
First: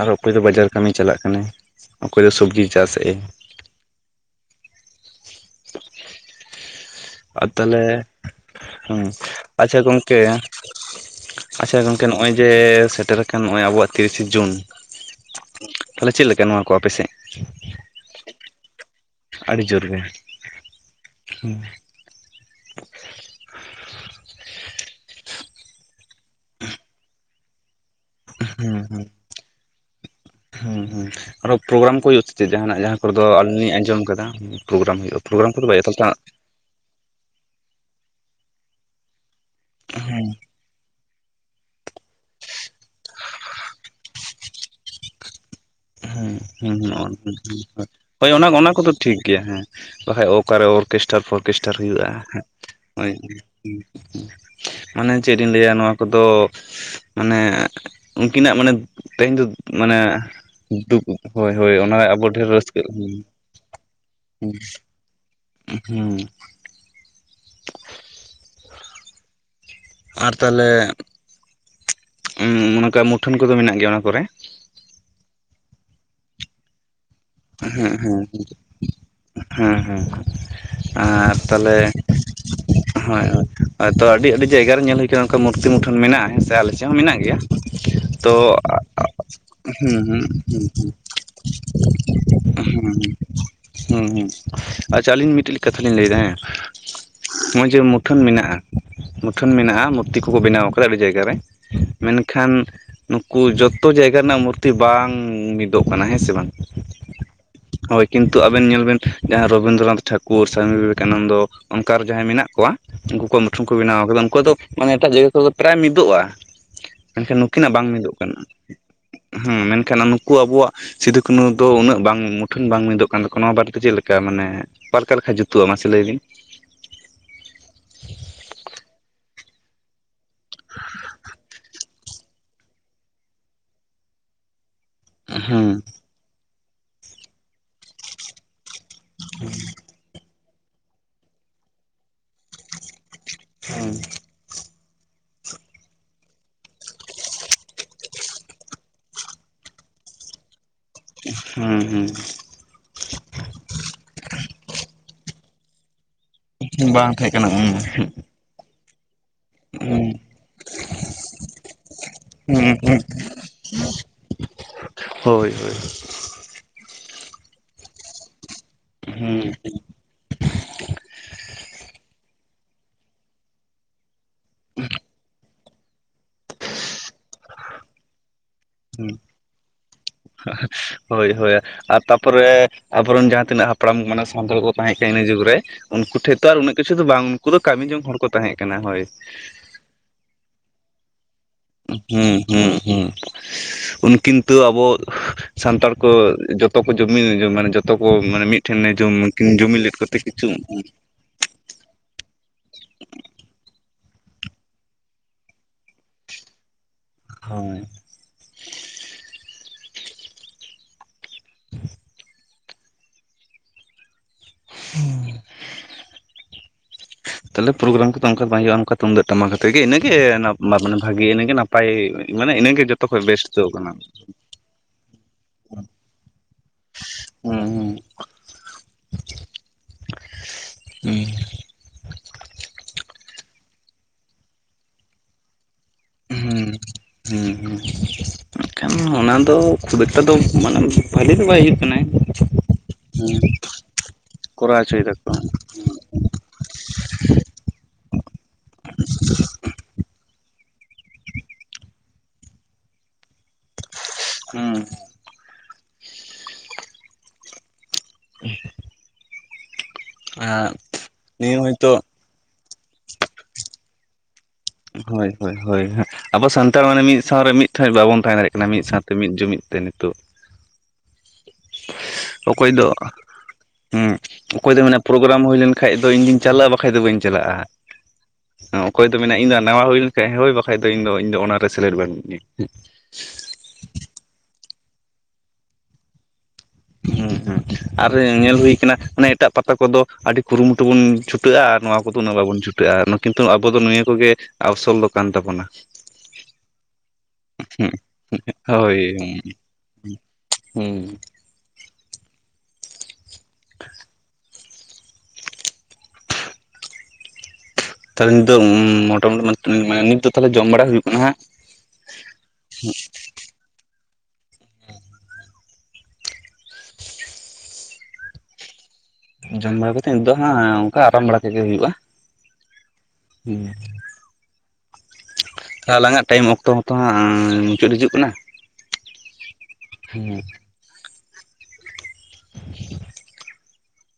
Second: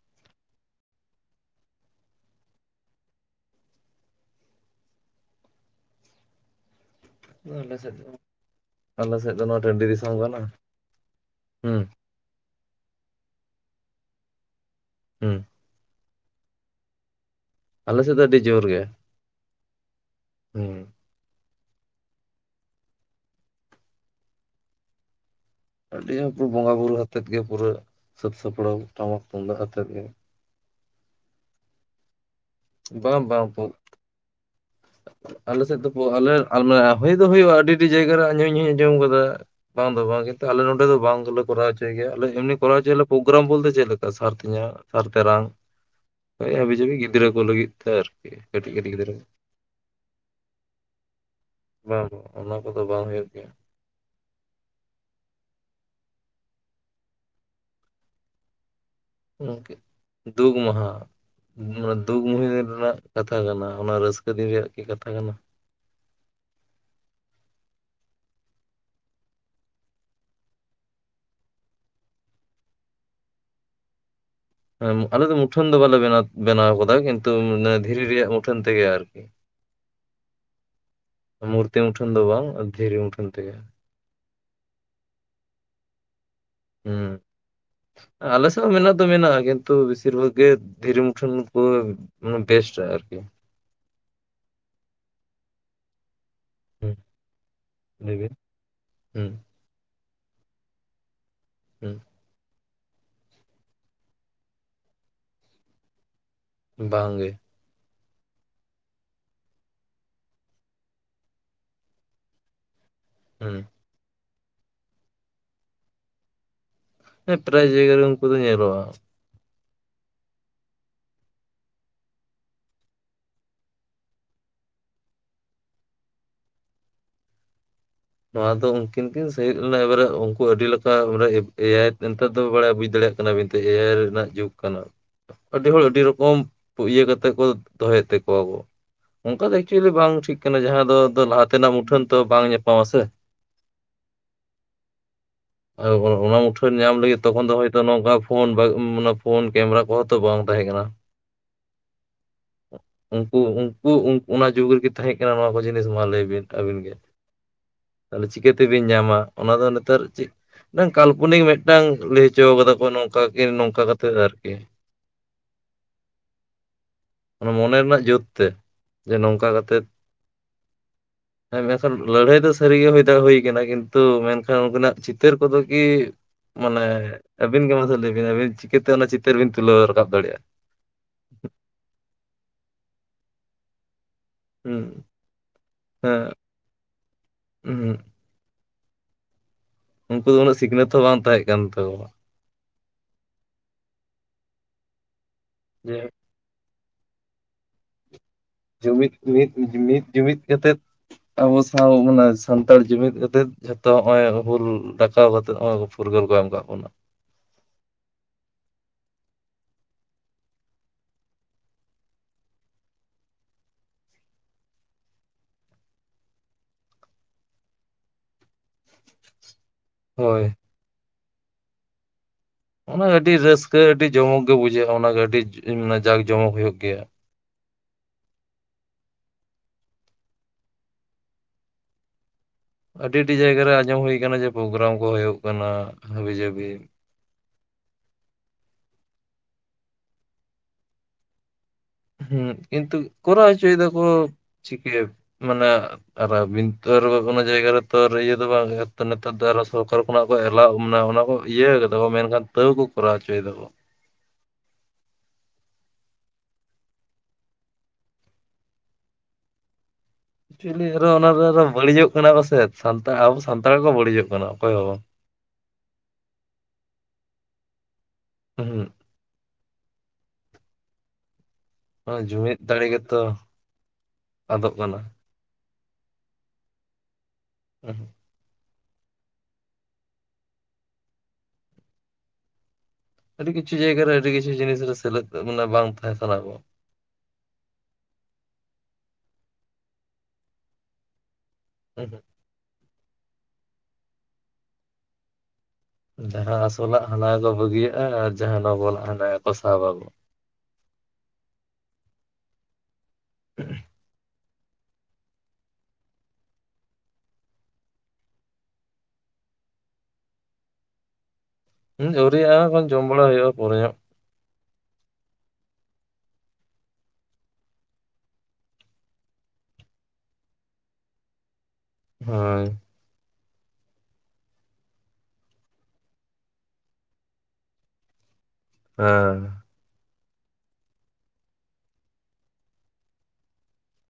ᱟᱨ ᱦᱚ ᱚᱠᱚᱭ ᱫᱚ ᱵᱟᱡᱟᱨ ᱠᱟᱹᱢᱤ ᱪᱟᱞᱟᱜ ᱠᱟᱱᱟᱭ ᱚᱠᱚᱭ ᱫᱚ ᱥᱚᱵᱽᱡᱤ ᱪᱟᱥ ᱮᱫ ᱮ [unintelligible] ᱟᱨ ᱟᱞᱮ ᱛᱟᱦᱚᱞᱮ ᱥᱮᱫ ᱫᱚ ᱦᱩᱸ ᱟᱞᱮ ᱥᱮᱫ ᱫᱚ ᱱᱚᱣᱟ ᱟᱪᱪᱷᱟ ᱴᱟᱺᱰᱤ ᱫᱤᱥᱚᱢ ᱜᱚᱝᱠᱮ ᱠᱟᱱᱟ ᱟᱪᱪᱷᱟ ᱦᱩᱸ ᱜᱚᱝᱠᱮ ᱜᱮ ᱱᱚᱜᱼᱚᱭ ᱡᱮ ᱥᱮᱴᱮᱨ ᱟᱠᱟᱱ ᱱᱚᱜᱼᱚᱭ ᱟᱵᱚᱣᱟᱜ ᱛᱤᱨᱤᱥᱮ ᱡᱩᱱ ᱦᱩᱸ ᱛᱟᱦᱚᱞᱮ ᱪᱮᱫ ᱞᱮᱠᱟ ᱱᱚᱣᱟ ᱠᱚ ᱟᱯᱮ ᱥᱮᱫ ᱟᱞᱮ ᱥᱮᱫ ᱟᱹᱰᱤ ᱡᱳᱨ ᱜᱮ ᱟᱹᱰᱤ ᱡᱳᱨ ᱜᱮ ᱦᱩᱸ [unintelligible] [unintelligible] ᱟᱹᱰᱤ ᱵᱚᱸᱜᱟ ᱵᱩᱨᱩ ᱟᱛᱮᱫ ᱜᱮ ᱯᱩᱨᱟᱹ ᱥᱟᱹᱛ ᱥᱟᱯᱲᱟᱣ ᱴᱟᱢᱟᱠ ᱛᱩᱢᱫᱟᱜ ᱟᱛᱮᱫ ᱜᱮ᱾ ᱦᱮᱸ ᱦᱩᱸ ᱟᱨᱚ ᱯᱨᱳᱜᱨᱟᱢ ᱠᱚ ᱦᱩᱭᱩᱜ ᱥᱮ ᱪᱮᱫ ᱡᱟᱦᱟᱱᱟᱜ ᱡᱟᱦᱟᱸ ᱠᱚᱫᱚ ᱵᱟᱝ ᱵᱟᱝ ᱟᱹᱞᱤᱧ ᱞᱤᱧ ᱯᱳ ᱟᱸᱡᱚᱢ ᱠᱟᱫᱟ᱾ ᱯᱨᱳᱜᱨᱟᱢ ᱦᱩᱭᱩᱜᱼᱟ ᱯᱨᱳᱜᱨᱟᱢ ᱠᱚᱫᱚ ᱮᱠᱟᱞᱴᱟᱜ, ᱟᱨ ᱢᱟᱱᱮ ᱦᱩᱭ ᱫᱚ ᱦᱩᱭᱩᱜᱼᱟ ᱟᱹᱰᱤ ᱟᱹᱰᱤ ᱡᱟᱭᱜᱟᱨᱮ ᱟᱸᱡᱚᱢ ᱤᱧ ᱟᱸᱡᱚᱢ ᱠᱟᱫᱟ᱾ ᱵᱟᱝ ᱫᱚ ᱵᱟᱝ ᱠᱤᱱᱛᱩ ᱟᱞᱮ ᱱᱚᱰᱮ ᱫᱚ ᱵᱟᱝ ᱜᱮᱞᱮ ᱠᱚᱨᱟᱣᱪᱚ᱾ ᱴᱷᱤᱠ ᱜᱮᱭᱟ ᱟᱞᱮ ᱮᱢᱱᱤ ᱠᱚᱨᱟ ᱦᱚᱪᱚᱭᱭᱟᱞᱮ ᱯᱨᱳᱜᱨᱟᱢ ᱵᱚᱞᱛᱮ ᱪᱮᱫ ᱞᱮᱠᱟ ᱥᱟᱨ ᱛᱤᱧᱟ ᱥᱟᱨ ᱛᱮᱨᱟᱝ᱾ ᱦᱳᱭ ᱦᱟᱹᱵᱤ ᱦᱮᱸ ᱡᱟᱹᱵᱤ ᱦᱩᱸ ᱜᱤᱫᱽᱨᱟᱹ ᱠᱚ ᱞᱟᱹᱜᱤᱫ ᱛᱮ ᱟᱨᱠᱤ ᱦᱳᱭ ᱚᱱᱟ ᱚᱱᱟ ᱠᱟᱹᱴᱤᱡ ᱠᱚᱫᱚ ᱠᱟᱹᱴᱤᱡ ᱜᱤᱫᱽᱨᱟᱹ ᱴᱷᱤᱠ ᱠᱚ᱾ ᱜᱮᱭᱟ ᱦᱮᱸ᱾ ᱵᱟᱠᱷᱟᱡ ᱚᱠᱟᱨᱮ ᱚᱨᱠᱮᱥᱴᱟᱨ ᱯᱷᱚᱨᱠᱮᱥᱴᱟᱨ ᱦᱩᱭᱩᱜᱼᱟ ᱵᱟᱝ ᱵᱟᱝ ᱚᱱᱟ ᱠᱚᱫᱚ ᱵᱟᱝ ᱚᱭ᱾ ᱦᱩᱭᱩᱜ ᱜᱮᱭᱟ ᱢᱟᱱᱮ ᱪᱮᱫ ᱤᱧ ᱞᱟᱹᱭᱟ ᱱᱚᱣᱟ ᱠᱚᱫᱚ ᱢᱟᱱᱮ ᱩᱱᱠᱤᱱᱟᱜ ᱢᱟᱱᱮ, ᱛᱮᱦᱮᱧ ᱫᱚ ᱜᱚᱝᱠᱮ᱾ ᱢᱟᱱᱮ, ᱫᱩᱠ ᱢᱟᱦᱟ ᱫᱩᱠ ᱦᱳᱭ ᱦᱳᱭ ᱢᱟᱱᱮ ᱚᱱᱟ ᱫᱩᱠ ᱟᱵᱚ ᱰᱷᱮᱨ ᱢᱩᱦᱤᱱᱟ ᱨᱟᱹᱥᱠᱟᱹ ᱨᱮᱱᱟᱜ ᱦᱮᱸ ᱠᱟᱛᱷᱟ ᱠᱟᱱᱟ ᱚᱱᱟ ᱨᱟᱹᱥᱠᱟᱹ ᱫᱤᱱ ᱨᱮᱭᱟᱜ ᱠᱤ ᱠᱟᱛᱷᱟ ᱠᱟᱱᱟ᱾ ᱦᱩᱸ, ᱟᱨ ᱛᱟᱦᱚᱞᱮ, ᱚᱱᱠᱟ ᱢᱩᱴᱷᱟᱹᱱ ᱠᱚᱫᱚ ᱢᱮᱱᱟᱜ ᱜᱮᱭᱟ ᱚᱱᱟ ᱠᱚᱨᱮ? ᱟᱞᱮ ᱫᱚ ᱢᱩᱴᱷᱟᱹᱱ ᱫᱚ ᱵᱟᱞᱮ ᱵᱮᱱᱟᱣ ᱠᱟᱫᱟ ᱠᱤᱱᱛᱩ ᱦᱮᱸ ᱫᱷᱤᱨᱤ ᱦᱮᱸ ᱨᱮᱭᱟᱜ ᱢᱩᱴᱷᱟᱹᱱ ᱛᱮᱜᱮ ᱟᱨᱠᱤ᱾ ᱦᱮᱸ ᱦᱮᱸ᱾ ᱟᱨ ᱛᱟᱦᱚᱞᱮ ᱢᱩᱨᱛᱤ ᱢᱩᱴᱷᱟᱹᱱ ᱫᱚ ᱵᱟᱝ ᱫᱷᱤᱨᱤ ᱢᱩᱴᱷᱟᱹᱱ ᱦᱳᱭ ᱦᱳᱭ, ᱛᱮᱜᱮ ᱦᱳᱭᱛᱚ ᱟᱹᱰᱤ ᱟᱹᱰᱤ ᱡᱟᱭᱜᱟ ᱨᱮ ᱧᱮᱞ ᱦᱩᱭᱩᱜ ᱱᱚᱱᱠᱟ ᱢᱩᱨᱛᱤ ᱢᱩᱴᱷᱟᱹᱱ ᱢᱮᱱᱟᱜᱼᱟ ᱦᱮᱸ ᱥᱮ ᱟᱞᱮ ᱪᱮᱫ ᱦᱚᱸ ᱦᱩᱸ ᱢᱮᱱᱟᱜ ᱜᱮᱭᱟ᱾ ᱛᱚ ᱟᱞᱮ ᱥᱮᱫ ᱦᱚᱸ ᱢᱮᱱᱟᱜ ᱫᱚ ᱢᱮᱱᱟᱜᱼᱟ ᱠᱤᱱᱛᱩ ᱦᱩᱸ ᱵᱮᱥᱤᱨ ᱵᱷᱟᱜᱽ ᱜᱮ ᱫᱷᱤᱨᱤ ᱢᱩᱴᱷᱟᱹᱱ ᱠᱚ, ᱢᱟᱱᱮ ᱵᱮᱥᱴᱟ ᱦᱮᱸ ᱟᱨᱠᱤ ᱦᱩᱸ ᱦᱩᱸ ᱟᱪᱪᱷᱟ ᱟᱹᱞᱤᱧ ᱢᱤᱫᱴᱮᱡ ᱠᱟᱛᱷᱟ ᱞᱤᱧ ᱞᱟᱹᱭᱫᱟ ᱦᱮᱸ, ᱦᱩᱸ ᱱᱚᱜᱼᱚᱭ ᱡᱮ ᱞᱟᱹᱭ ᱢᱩᱴᱷᱟᱹᱱ ᱵᱤᱱ ᱢᱮᱱᱟᱜᱼᱟ ᱦᱩᱸ ᱢᱩᱴᱷᱟᱹᱱ ᱢᱮᱱᱟᱜᱼᱟ᱾ ᱛᱤ ᱠᱚ ᱠᱚ ᱵᱮᱱᱟᱣ ᱠᱟᱫᱟ ᱟᱹᱰᱤ ᱡᱟᱭᱜᱟ ᱨᱮ᱾ ᱦᱩᱸ, ᱮᱱᱠᱷᱟᱱ ᱱᱩᱠᱩ ᱡᱚᱛᱚ ᱡᱟᱭᱜᱟ ᱨᱮᱱᱟᱜ ᱢᱩᱨᱛᱤ ᱵᱟᱝ ᱢᱤᱫᱚᱜ ᱠᱟᱱᱟ ᱦᱮᱸ ᱥᱮ ᱵᱟᱝ? ᱵᱟᱝᱜᱮ᱾ ᱦᱳᱭ ᱠᱤᱱᱛᱩ ᱟᱵᱮᱱ ᱧᱮᱞ ᱵᱮᱱ ᱡᱟᱦᱟᱸ ᱨᱚᱵᱤᱱᱫᱨᱚᱱᱟᱛᱷ ᱴᱷᱟᱠᱩᱨ ᱥᱟᱢᱤ ᱵᱤᱵᱮᱠᱟᱱᱚᱱᱫᱚ ᱚᱱᱠᱟ ᱟᱨ ᱡᱟᱦᱟᱸᱭ ᱢᱮᱱᱟᱜ ᱠᱚᱣᱟ᱾ ᱩᱱᱠᱩ ᱠᱚᱣᱟᱜ ᱢᱩᱴᱷᱟᱹᱱ ᱦᱩᱸ ᱠᱚ ᱵᱮᱱᱟᱣ ᱠᱟᱫᱟ ᱩᱱᱠᱩᱣᱟᱜ ᱫᱚ ᱢᱟᱱᱮ ᱮᱴᱟᱜ ᱡᱟᱭᱜᱟ ᱠᱚᱨᱮ ᱫᱚ ᱯᱨᱟᱭ ᱢᱤᱫᱚᱜᱼᱟ᱾ ᱢᱮᱱᱠᱷᱟᱱ ᱦᱮᱸ ᱯᱨᱟᱭ ᱱᱩᱠᱤᱱᱟᱜ ᱵᱟᱝ ᱡᱟᱭᱜᱟ ᱨᱮ ᱢᱤᱫᱚᱜ ᱩᱱᱠᱩ ᱠᱟᱱᱟ ᱫᱚ ᱧᱮᱞᱚᱜᱼᱟ ᱦᱮᱸ ᱢᱮᱱᱠᱷᱟᱱ ᱱᱩᱠᱩ ᱟᱵᱚᱣᱟᱜ ᱥᱤᱫᱩ ᱠᱟᱱᱩ, ᱫᱚ ᱩᱱᱟᱹᱜ ᱵᱟᱝ ᱢᱩᱴᱷᱟᱹᱱ ᱵᱟᱝ ᱢᱤᱫᱚᱜ ᱠᱟᱱ ᱛᱟᱠᱚ ᱱᱚᱣᱟ ᱵᱟᱨᱮᱛᱮ ᱪᱮᱫ ᱞᱮᱠᱟ ᱢᱟᱱᱮ ᱚᱠᱟ ᱞᱮᱠᱟ ᱞᱮᱠᱷᱟᱱ ᱡᱩᱛᱩᱜᱼᱟ ᱢᱟᱥᱮ ᱞᱟᱹᱭ ᱵᱤᱱ? ᱱᱚᱣᱟ ᱫᱚ ᱩᱱᱠᱤᱱ ᱠᱤᱱ ᱥᱟᱹᱦᱮᱫ ᱞᱮᱱᱟ ᱮᱵᱟᱨᱮ ᱩᱱᱠᱩ ᱟᱹᱰᱤ ᱞᱮᱠᱟᱱ ᱮ ᱟᱭ ᱱᱮᱛᱟᱨ ᱫᱚ ᱵᱟᱲᱟᱭ ᱵᱩᱡ ᱫᱟᱲᱮᱭᱟᱜ ᱠᱟᱱᱟ ᱵᱤᱱᱛᱚ ᱮ ᱟᱭ ᱨᱮᱱᱟᱜ ᱡᱩᱜᱽ ᱠᱟᱱᱟ ᱟᱹᱰᱤ ᱦᱚᱲ ᱦᱮᱸ ᱟᱹᱰᱤ ᱨᱚᱠᱚᱢ᱾ ᱠᱚᱢ ᱤᱭᱟᱹ ᱠᱟᱛᱮ ᱠᱚ ᱫᱚᱦᱚᱭᱮᱫ ᱛᱮᱠᱚᱣᱟ ᱠᱚ ᱚᱱᱠᱟ ᱫᱚ ᱮᱠᱪᱩᱭᱮᱞᱤ ᱵᱟᱝ ᱴᱷᱤᱠ ᱡᱟᱦᱟᱸ ᱫᱚ ᱞᱟᱦᱟ ᱛᱮᱱᱟᱜ ᱢᱩᱴᱷᱟᱹᱱ ᱛᱚ ᱵᱟᱝ ᱧᱟᱯᱟᱢᱟ ᱥᱮ? ᱦᱚᱸ, [unintelligible] ᱚᱱᱟ ᱢᱩᱴᱷᱟᱹᱱ ᱧᱟᱢ ᱞᱟᱹᱜᱤᱫ ᱛᱚᱠᱷᱚᱱ ᱫᱚ ᱦᱚᱭ ᱱᱚᱝᱠᱟ ᱯᱷᱳᱱ ᱯᱷᱳᱱ ᱠᱮᱢᱮᱨᱟ ᱠᱚᱦᱚᱸ ᱛᱚ ᱵᱟᱝ ᱛᱟᱦᱮᱸ ᱠᱟᱱᱟ᱾ ᱦᱚᱸ ᱦᱚᱸ, ᱩᱱᱠᱩ ᱩᱱᱠᱩ ᱚᱱᱟ ᱡᱩᱜᱽ ᱨᱮᱜᱮ ᱛᱟᱦᱮᱸᱠᱟᱱᱟ ᱱᱚᱣᱟ ᱠᱚ ᱡᱤᱱᱤᱥ ᱢᱟ ᱞᱟᱹᱭ ᱵᱤᱱ? ᱟᱹᱵᱤᱱ ᱜᱮ ᱵᱟᱝ ᱛᱟᱦᱮᱸ ᱠᱟᱱᱟ ᱩᱱᱢᱟ᱾ ᱛᱟᱦᱚᱞᱮ ᱪᱤᱠᱟᱹᱛᱮᱵᱤᱱ ᱧᱟᱢᱟ ᱚᱱᱟ ᱫᱚ ᱱᱮᱛᱟᱨ ᱪᱮᱫ, ᱵᱟᱝ ᱠᱟᱞᱯᱚᱱᱤᱠ ᱢᱤᱫᱴᱟᱝ ᱞᱟᱹᱭ ᱦᱚᱪᱚ ᱠᱟᱫᱟ ᱦᱩᱸ ᱠᱚ ᱦᱩᱸ ᱱᱚᱝᱠᱟ ᱠᱤ ᱱᱚᱝᱠᱟ ᱠᱟᱛᱮᱜ ᱟᱨ ᱠᱤ᱾ ᱦᱳᱭ ᱦᱳᱭ, ᱚᱱᱟ ᱢᱚᱱᱮ ᱨᱮᱱᱟᱜ ᱡᱳᱨ ᱛᱮ ᱡᱮ ᱱᱚᱝᱠᱟ ᱦᱩᱸ ᱠᱟᱛᱮᱜ᱾ ᱦᱮᱸ ᱢᱮᱱᱠᱷᱟᱱ ᱞᱟᱹᱲᱦᱟᱹᱭ ᱫᱚ ᱥᱟᱹᱨᱤᱜᱮ ᱦᱩᱭ ᱫᱚ ᱦᱩᱭ ᱠᱟᱱᱟ ᱠᱤᱱᱛᱩ ᱢᱮᱱᱠᱷᱟᱱ, ᱩᱱᱠᱤᱱᱟᱜ ᱪᱤᱛᱟᱹᱨ ᱠᱚᱫᱚ ᱠᱤ? ᱢᱟᱱᱮ ᱟᱹᱵᱤᱱ ᱜᱮ ᱢᱟᱥᱮ ᱞᱟᱹᱭ ᱵᱤᱱ ᱟᱹᱵᱤᱱ ᱪᱤᱠᱟᱹ ᱛᱮ ᱦᱩᱸ ᱚᱱᱟ ᱪᱤᱛᱟᱹᱨ ᱵᱤᱱ ᱛᱩᱞᱟᱹᱣ ᱨᱟᱠᱟᱵ ᱫᱟᱲᱮᱭᱟᱜᱼᱟ [unintelligible] ᱦᱳᱭ ᱦᱳᱭ ᱟᱨ ᱛᱟᱯᱚᱨᱮ ᱟᱵᱚ ᱨᱮᱱ ᱡᱟᱦᱟᱸ ᱛᱤᱱᱟᱹᱜ ᱦᱟᱯᱼᱼ ᱦᱟᱯᱲᱟᱢ ᱢᱟᱱᱮ ᱥᱟᱱᱛᱟᱲ ᱠᱚ ᱛᱟᱦᱮᱸ ᱦᱩᱸ ᱠᱟᱱᱟ ᱤᱱᱟᱹ ᱡᱩᱜᱽ ᱨᱮ ᱩᱱᱠᱩ ᱦᱮᱸ ᱴᱷᱮᱡᱼᱼ ᱛᱟᱨ ᱩᱱᱟᱹᱜ ᱠᱤᱪᱷᱩ ᱫᱚ ᱵᱟᱝ ᱩᱱᱠᱩ ᱫᱚ ᱠᱟᱹᱢᱤ ᱦᱩᱸ ᱡᱚᱝ ᱦᱚᱲ ᱠᱚ ᱛᱟᱦᱮᱸ ᱠᱟᱱᱟ ᱦᱳᱭ ᱩᱱᱠᱩ ᱫᱚ ᱩᱱᱟᱹᱜ ᱥᱤᱠᱱᱟᱹᱛ ᱦᱚᱸ ᱵᱟᱝ ᱛᱟᱦᱮᱸ ᱠᱟᱱ ᱛᱚᱼᱼ ᱦᱚᱸ ᱦᱚᱸ ᱦᱚᱸ ᱩᱱᱠᱤᱱᱛᱩ ᱟᱵᱚ [unintelligible] ᱥᱟᱱᱛᱟᱲ ᱡᱮ ᱠᱚ [unintelligible] ᱡᱚᱛᱚ ᱠᱚ [unintelligible] ᱢᱟᱱᱮ ᱡᱚᱛᱚ ᱠᱚ ᱢᱟᱱᱮ ᱡᱩᱢᱤᱫ ᱢᱤᱫ ᱢᱤᱫᱴᱷᱮᱱ [unintelligible] ᱢᱤᱫ ᱠᱚᱛᱮ ᱡᱩᱢᱤᱫ ᱠᱤᱪᱷᱩᱼᱼ ᱠᱟᱛᱮᱫ ᱟᱵᱚ ᱥᱟᱶ ᱚᱱᱟ ᱥᱟᱱᱛᱟᱲ ᱡᱩᱢᱤᱫ ᱠᱟᱛᱮᱫ ᱡᱚᱛᱚ ᱱᱚᱜ ᱚᱭ ᱦᱩᱞ ᱫᱟᱠᱟᱣ ᱠᱟᱛᱮᱜ ᱱᱚᱜᱚᱭᱼᱼ ᱯᱷᱩᱨᱜᱟᱹᱞ ᱠᱚ ᱮᱢ ᱠᱟ ᱵᱚᱱᱟ ᱦᱚᱸ ᱦᱩᱸ ᱛᱟᱦᱞᱮ ᱯᱨᱳᱜᱨᱟᱢ ᱠᱚᱫᱚ ᱚᱱᱠᱟ ᱫᱚ ᱵᱟᱝ ᱦᱩᱭᱩᱜᱼᱟ ᱚᱱᱠᱟ ᱛᱩᱢᱫᱟᱹᱜ ᱴᱟᱢᱟᱠ ᱟᱛᱮᱜ ᱜᱮ ᱤᱱᱟᱹ ᱜᱮᱭ ᱦᱳᱭ [unintelligible] ᱵᱷᱟᱜᱮ ᱤᱱᱟᱹ ᱜᱮ ᱱᱟᱯᱟᱭ ᱢᱟᱱᱮ ᱤᱱᱟᱹ ᱜᱮ ᱚᱱᱟ ᱡᱚᱛᱚ ᱠᱷᱚᱡ ᱟᱹᱰᱤ ᱵᱮᱥᱴ ᱫᱚ ᱨᱟᱹᱥᱠᱟᱹ ᱠᱟᱱᱟ ᱟᱹᱰᱤ ᱡᱚᱢᱚᱠ ᱜᱮ ᱵᱩᱡᱷᱟᱹᱜᱼᱟ ᱚᱱᱟ ᱜᱮ ᱟᱹᱰᱤ ᱡᱟᱜ ᱡᱚᱢᱚᱠ ᱦᱩᱭᱩᱜ ᱜᱮᱭᱟ ᱦᱩᱸ ᱦᱩᱸ ᱦᱚᱸ ᱟᱹᱰᱤ ᱟᱹᱰᱤ ᱡᱟᱭᱜᱟ ᱨᱮ ᱟᱸᱡᱚᱢ ᱦᱳᱭ ᱠᱟᱱᱟ ᱡᱮ ᱯᱨᱳᱜᱨᱟᱢ ᱠᱚ ᱦᱳᱭᱳᱜ ᱠᱟᱱᱟ ᱦᱟᱹᱵᱤ ᱡᱟᱹᱵᱤ ᱦᱩᱸ ᱦᱩᱸ, ᱮᱱᱠᱷᱟᱱ ᱚᱱᱟ ᱫᱚ ᱠᱷᱩᱵ ᱮᱠᱴᱟ ᱫᱚ ᱢᱟᱱᱮ ᱵᱷᱟᱞᱮ ᱫᱚ ᱵᱟᱭ ᱦᱩᱭᱩᱜ ᱠᱟᱱᱟ ᱦᱩᱸ ᱠᱤᱱᱛᱩ ᱦᱩᱸ ᱠᱚᱨᱟᱣ ᱦᱚᱪᱚᱭ ᱫᱟᱠᱚ ᱠᱚᱨᱟᱣ ᱪᱤᱠᱟᱹᱭ ᱦᱚᱪᱚᱭ ᱫᱟᱠᱚ ᱟᱢ ᱢᱟᱱᱮ ᱟᱨ ᱟᱵᱤᱱ ᱛᱚ ᱟᱨ ᱡᱟᱭᱜᱟ ᱨᱮᱛᱚ ᱤᱭᱟᱹ ᱫᱚ ᱵᱟᱝ ᱛᱚ ᱱᱮᱛᱟᱨ ᱫᱚ ᱥᱚᱨᱠᱟᱨ ᱠᱷᱚᱱᱟᱜ ᱠᱚ ᱮᱞᱟᱣ ᱩᱢ ᱢᱟᱱᱮ ᱚᱱᱟ ᱠᱚ ᱤᱭᱟᱹ ᱠᱟᱫᱟ ᱠᱚ ᱢᱮᱱ ᱠᱷᱟᱱ ᱛᱟᱹᱣ ᱠᱚᱨᱟᱣ ᱦᱚᱪᱚᱭ ᱫᱟ ᱠᱚ᱾ ᱦᱩᱸ [inaudible] ᱟᱨ ᱮᱠᱪᱩᱭᱮᱞᱤ ᱟᱨᱚ ᱚᱱᱟ ᱱᱤᱭᱟᱹ ᱨᱮ ᱦᱚᱭᱛᱳ ᱵᱟᱹᱲᱤᱡᱚᱜ ᱠᱟᱱᱟ ᱠᱚᱥᱮ ᱥᱟᱱᱛᱟ ᱟᱵᱚ ᱥᱟᱱᱛᱟᱲ ᱠᱚ ᱵᱟᱹᱲᱤᱡᱚᱜ ᱠᱟᱱᱟ ᱚᱠᱚᱭ ᱦᱚᱸ ᱵᱟᱝ ᱦᱳᱭ ᱦᱳᱭ ᱦᱳᱭ ᱟᱵᱚ ᱥᱟᱱᱛᱟᱲ ᱢᱟᱱᱮ ᱢᱤᱫ ᱥᱟᱶ ᱨᱮ ᱢᱤᱫᱴᱷᱮᱱ ᱵᱟᱵᱚᱱ ᱛᱟᱦᱮᱸ ᱫᱟᱲᱮᱭᱟᱜ ᱠᱟᱱᱟ ᱢᱤᱫ ᱥᱟᱶ ᱢᱤᱫ ᱡᱩᱢᱤᱫ ᱛᱮ ᱱᱤᱛᱚᱜ᱾ ᱦᱩᱸ ᱡᱩᱢᱤᱫ ᱚᱠᱚᱭ ᱫᱟᱲᱮ ᱫᱚ ᱜᱮᱛᱚ ᱦᱩᱸ ᱟᱫᱚᱜ ᱚᱠᱚᱭ ᱫᱚ ᱠᱟᱱᱟ ᱢᱟᱱᱮ [unintelligible] ᱯᱨᱳᱜᱨᱟᱢ ᱦᱩᱭ ᱞᱮᱱᱠᱷᱟᱡ ᱫᱚ ᱤᱧ ᱫᱚᱧ ᱪᱟᱞᱟᱜᱼᱟ ᱵᱟᱠᱷᱟᱡ ᱫᱚ ᱵᱟᱹᱧ ᱪᱟᱞᱟᱜᱼᱟ᱾ [unintelligible] ᱚᱠᱚᱭ ᱫᱚ ᱢᱮᱱᱟ ᱤᱧ ᱫᱚ ᱱᱟᱣᱟ ᱦᱩᱭ ᱞᱮᱱᱠᱷᱟᱡ ᱦᱳᱭ ᱵᱟᱠᱷᱟᱡ ᱫᱚᱧ ᱚᱱᱟ ᱨᱮ [unintelligible] ᱟᱹᱰᱤ ᱠᱤᱪᱷᱩ ᱡᱟᱭᱜᱟ ᱨᱮ ᱟᱹᱰᱤ ᱠᱤᱪᱷᱩ ᱡᱤᱱᱤᱥ ᱨᱮ ᱥᱮᱞᱮᱫ ᱢᱟᱱᱮ ᱵᱟᱝ ᱛᱟᱦᱮᱸ ᱥᱟᱱᱟ ᱠᱚᱣᱟ᱾ ᱦᱮᱸ ᱦᱮᱸ ᱟᱨ ᱧᱮᱞ ᱦᱩᱭ ᱠᱟᱱᱟ ᱚᱱᱮ ᱮᱴᱟᱜ ᱯᱟᱛᱟ ᱠᱚᱫᱚ ᱟᱹᱰᱤ ᱠᱩᱨᱩᱢᱩᱴᱩ ᱵᱚᱱ ᱪᱷᱩᱴᱟᱹᱜᱼᱟ᱾ ᱱᱚᱣᱟ ᱠᱚᱫᱚ ᱩᱱᱟᱹᱜ ᱵᱟᱵᱚᱱ ᱪᱷᱩᱴᱟᱹᱜᱼᱟ ᱠᱤᱱᱛᱩ ᱟᱵᱚ ᱫᱚ ᱱᱤᱭᱟᱹ ᱠᱚᱜᱮ ᱟᱣᱥᱚᱞ ᱫᱚ ᱠᱟᱱ ᱛᱟᱵᱚᱱᱟ᱾ ᱡᱟᱦᱟᱸ ᱟᱥᱚᱞᱟᱜ ᱦᱟᱱᱟ ᱠᱚ ᱦᱩᱸ ᱵᱟᱹᱜᱤᱭᱟᱜᱼᱟ ᱟᱨ ᱡᱟᱦᱟᱸ ᱱᱚᱵᱚᱞᱟᱜ ᱦᱟᱱᱟ ᱠᱚ ᱥᱟᱵᱟ᱾ ᱦᱮᱸ ᱛᱟᱦᱞᱮ ᱱᱤᱛᱚᱜ ᱢᱚᱴᱟᱢᱩᱴᱤ [unintelligible] ᱱᱤᱛ ᱫᱚ ᱛᱟᱦᱞᱮ ᱡᱚᱢ ᱵᱟᱲᱟ ᱦᱩᱭᱩᱜ ᱠᱟᱱᱟ ᱦᱮᱸ ᱦᱩᱸ ᱟᱹᱣᱨᱤᱭᱟᱜᱼᱟ ᱮᱠᱷᱚᱱ ᱡᱚᱢ ᱵᱟᱲᱟ ᱦᱩᱭᱩᱜᱼᱟ ᱯᱩᱨᱮ ᱧᱚᱜ ᱡᱚᱢ ᱵᱟᱲᱟ ᱠᱚᱛᱮ ᱫᱚ ᱦᱟᱸᱜ ᱚᱱᱠᱟ ᱟᱨᱟᱢ ᱵᱟᱲᱟ ᱠᱮᱫ ᱜᱮ ᱦᱩᱭᱩᱜᱼᱟ᱾ ᱦᱳᱭ ᱦᱩᱸ ᱟᱞᱟᱝᱼᱟᱜ ᱴᱟᱭᱤᱢ ᱚᱠᱛᱚ ᱦᱚᱛᱚ ᱦᱟᱸᱜ ᱢᱩᱪᱟᱹᱫ ᱦᱤᱡᱩᱜ ᱠᱟᱱᱟ᱾ ᱦᱟᱸ ᱦᱩᱸ